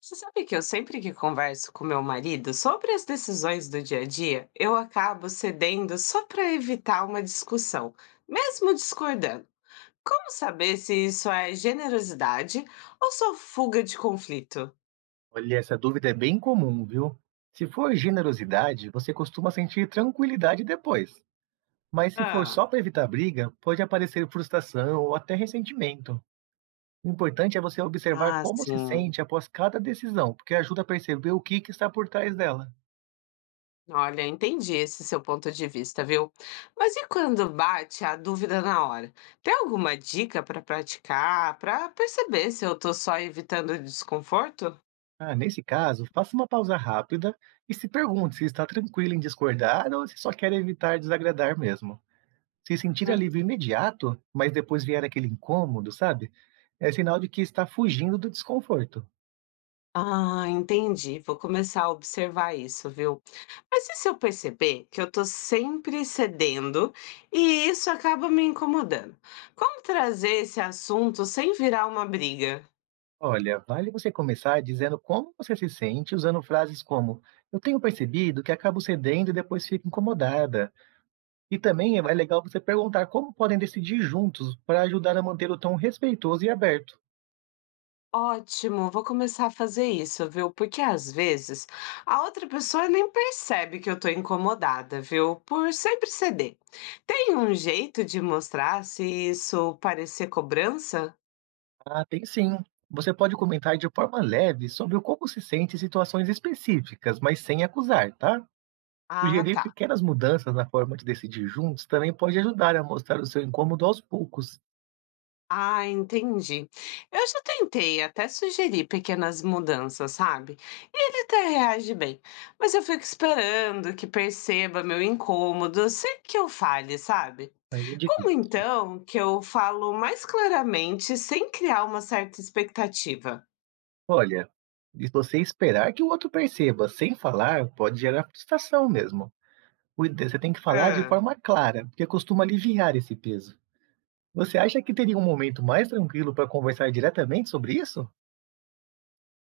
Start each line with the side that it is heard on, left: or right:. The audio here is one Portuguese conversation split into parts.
left: Você sabe que eu sempre que converso com meu marido sobre as decisões do dia a dia, eu acabo cedendo só para evitar uma discussão, mesmo discordando. Como saber se isso é generosidade ou só fuga de conflito?
right: Olha, essa dúvida é bem comum, viu? Se for generosidade, você costuma sentir tranquilidade depois. Mas se for
left: Ah,
right: só para evitar briga, pode aparecer frustração ou até ressentimento. O importante é você observar como se
left: sim.
right: sente após cada decisão, porque ajuda a perceber o que que está por trás dela.
left: Olha, entendi esse seu ponto de vista, viu? Mas e quando bate a dúvida na hora? Tem alguma dica para praticar, para perceber se eu tô só evitando desconforto?
right: Ah, nesse caso, faça uma pausa rápida e se pergunte se está tranquilo em discordar ou se só quer evitar desagradar mesmo. Se sentir alívio imediato, mas depois vier aquele incômodo, sabe? É sinal de que está fugindo do desconforto.
left: Ah, entendi. Vou começar a observar isso, viu? Mas e se eu perceber que eu tô sempre cedendo e isso acaba me incomodando? Como trazer esse assunto sem virar uma briga?
right: Olha, vale você começar dizendo como você se sente, usando frases como: eu tenho percebido que acabo cedendo e depois fico incomodada. E também é legal você perguntar como podem decidir juntos para ajudar a manter o tom respeitoso e aberto.
left: Ótimo, vou começar a fazer isso, viu? Porque às vezes a outra pessoa nem percebe que eu tô incomodada, viu? Por sempre ceder. Tem um jeito de mostrar se isso parecer cobrança?
right: Ah, tem sim. Você pode comentar de forma leve sobre o como se sente em situações específicas, mas sem acusar, tá?
left: Ah,
right: Sugerir
left: tá.
right: pequenas mudanças na forma de decidir juntos também pode ajudar a mostrar o seu incômodo aos poucos.
left: Ah, entendi. Eu já tentei até sugerir pequenas mudanças, sabe? E ele até reage bem. Mas eu fico esperando que perceba meu incômodo sem que eu fale, sabe?
right: Aí é
left: Como
right: difícil.
left: então que eu falo mais claramente sem criar uma certa expectativa?
right: Olha, se você esperar que o outro perceba sem falar pode gerar frustração mesmo. Você tem que falar de
left: Ah,
right: forma clara, porque costuma aliviar esse peso. Você acha que teria um momento mais tranquilo para conversar diretamente sobre isso?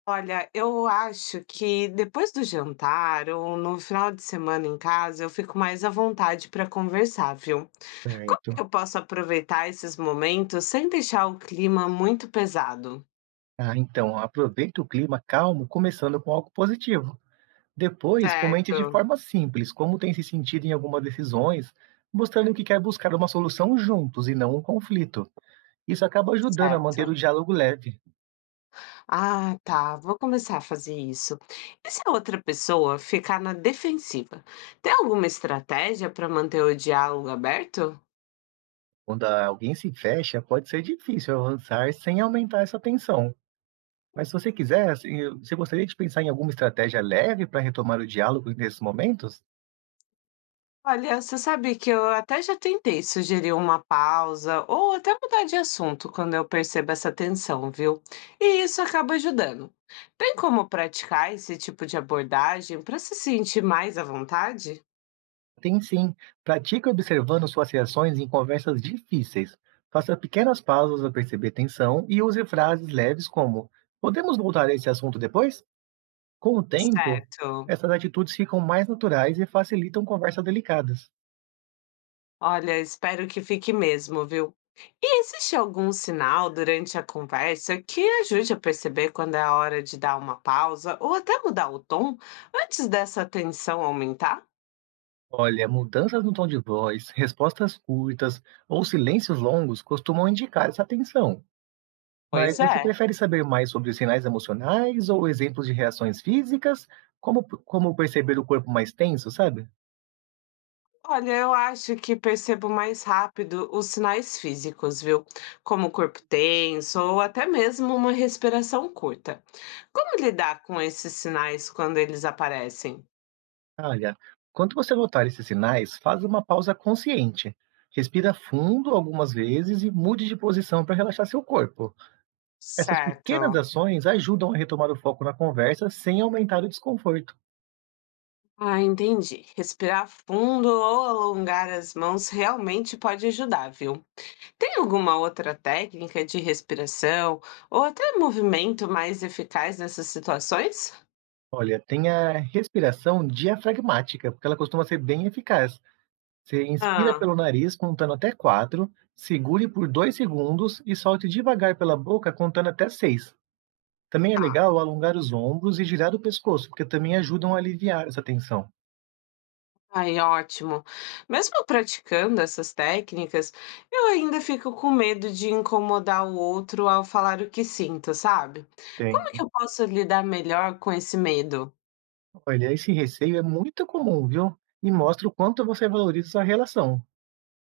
left: Olha, eu acho que depois do jantar ou no final de semana em casa, eu fico mais à vontade para conversar, viu? Como que
right: Certo.
left: eu posso aproveitar esses momentos sem deixar o clima muito pesado?
right: Ah, então, aproveite o clima calmo, começando com algo positivo. Depois, comente de
left: Certo,
right: forma simples como tem se sentido em algumas decisões, mostrando que quer buscar uma solução juntos e não um conflito. Isso acaba ajudando a manter
left: certo.
right: o diálogo leve.
left: Ah, tá, vou começar a fazer isso. E se a outra pessoa ficar na defensiva? Tem alguma estratégia para manter o diálogo aberto?
right: Alguém se fecha, pode ser difícil avançar sem aumentar essa tensão. Mas se você quiser, assim, você gostaria de pensar em alguma estratégia leve para retomar o diálogo nesses momentos?
left: Olha, você sabe que eu até já tentei sugerir uma pausa ou até mudar de assunto quando eu percebo essa tensão, viu? E isso acaba ajudando. Tem como praticar esse tipo de abordagem para se sentir mais à vontade?
right: Tem sim. Pratique observando suas reações em conversas difíceis. Faça pequenas pausas ao perceber tensão e use frases leves como: podemos voltar a esse assunto depois? Com o tempo,
left: Certo.
right: essas atitudes ficam mais naturais e facilitam conversas delicadas.
left: Olha, espero que fique mesmo, viu? E existe algum sinal durante a conversa que ajude a perceber quando é a hora de dar uma pausa ou até mudar o tom antes dessa tensão aumentar?
right: Olha, mudanças no tom de voz, respostas curtas ou silêncios longos costumam indicar essa tensão. Mas
left: Pois
right: você
left: é.
right: prefere saber mais sobre os sinais emocionais ou exemplos de reações físicas, como, como perceber o corpo mais tenso, sabe?
left: Olha, eu acho que percebo mais rápido os sinais físicos, viu? Como o corpo tenso ou até mesmo uma respiração curta. Como lidar com esses sinais quando eles aparecem?
right: Olha, quando você notar esses sinais, faz uma pausa consciente. Respira fundo algumas vezes e mude de posição para relaxar seu corpo. Essas pequenas
left: Certo.
right: ações ajudam a retomar o foco na conversa sem aumentar o desconforto.
left: Ah, entendi. Respirar fundo ou alongar as mãos realmente pode ajudar, viu? Tem alguma outra técnica de respiração ou até movimento mais eficaz nessas situações?
right: Olha, tem a respiração diafragmática, porque ela costuma ser bem eficaz. Você inspira
left: Ah,
right: pelo nariz contando até 4, segure por 2 segundos e solte devagar pela boca contando até 6. Também é
left: tá.
right: legal alongar os ombros e girar o pescoço, porque também ajudam a aliviar essa tensão.
left: Ai, ótimo. Mesmo praticando essas técnicas, eu ainda fico com medo de incomodar o outro ao falar o que sinto, sabe?
right: Tem.
left: Como que eu posso lidar melhor com esse medo?
right: Olha, esse receio é muito comum, viu? E mostra o quanto você valoriza sua relação.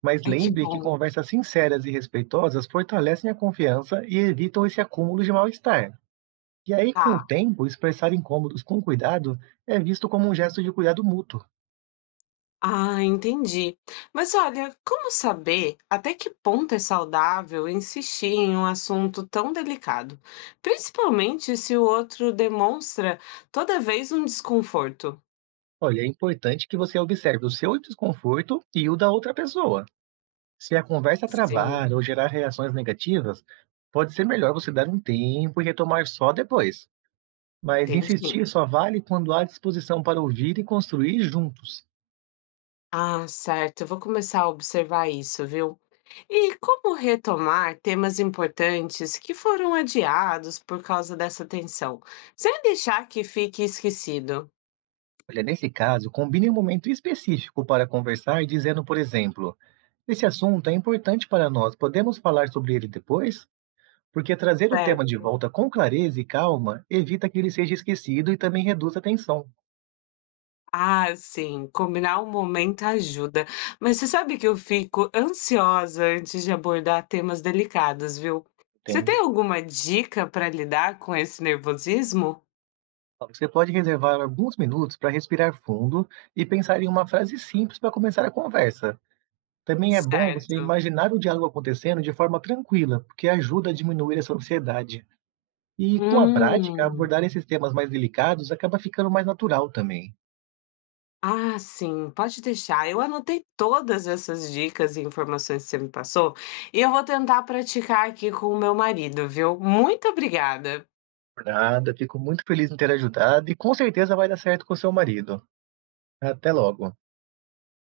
right: Mas
left: Ai, que
right: lembre que
left: bom.
right: conversas sinceras e respeitosas fortalecem a confiança e evitam esse acúmulo de mal-estar. E aí, com o
left: Tá.
right: tempo, expressar incômodos com cuidado é visto como um gesto de cuidado mútuo.
left: Ah, entendi. Mas olha, como saber até que ponto é saudável insistir em um assunto tão delicado? Principalmente se o outro demonstra toda vez um desconforto.
right: Olha, é importante que você observe o seu desconforto e o da outra pessoa. Se a conversa
left: Sim,
right: travar ou gerar reações negativas, pode ser melhor você dar um tempo e retomar só depois. Mas
left: entendi.
right: insistir só vale quando há disposição para ouvir e construir juntos.
left: Ah, certo. Eu vou começar a observar isso, viu? E como retomar temas importantes que foram adiados por causa dessa tensão, sem deixar que fique esquecido?
right: Olha, nesse caso, combine um momento específico para conversar, dizendo, por exemplo, esse assunto é importante para nós, podemos falar sobre ele depois? Porque trazer o tema de
left: Certo.
right: volta com clareza e calma evita que ele seja esquecido e também reduz a tensão,
left: Ah, sim, combinar o momento ajuda. Mas você sabe que eu fico ansiosa antes de abordar temas delicados, viu? Você tem
right: entende?
left: alguma dica para lidar com esse nervosismo?
right: Você pode reservar alguns minutos para respirar fundo e pensar em uma frase simples para começar a conversa. Também é bom você
left: Certo.
right: imaginar o diálogo acontecendo de forma tranquila, porque ajuda a diminuir essa ansiedade. E com a prática,
left: Hum.
right: abordar esses temas mais delicados acaba ficando mais natural também.
left: Ah, sim, pode deixar. Eu anotei todas essas dicas e informações que você me passou, e eu vou tentar praticar aqui com o meu marido, viu? Muito obrigada.
right: Por nada, fico muito feliz em ter ajudado e com certeza vai dar certo com seu marido. Até logo.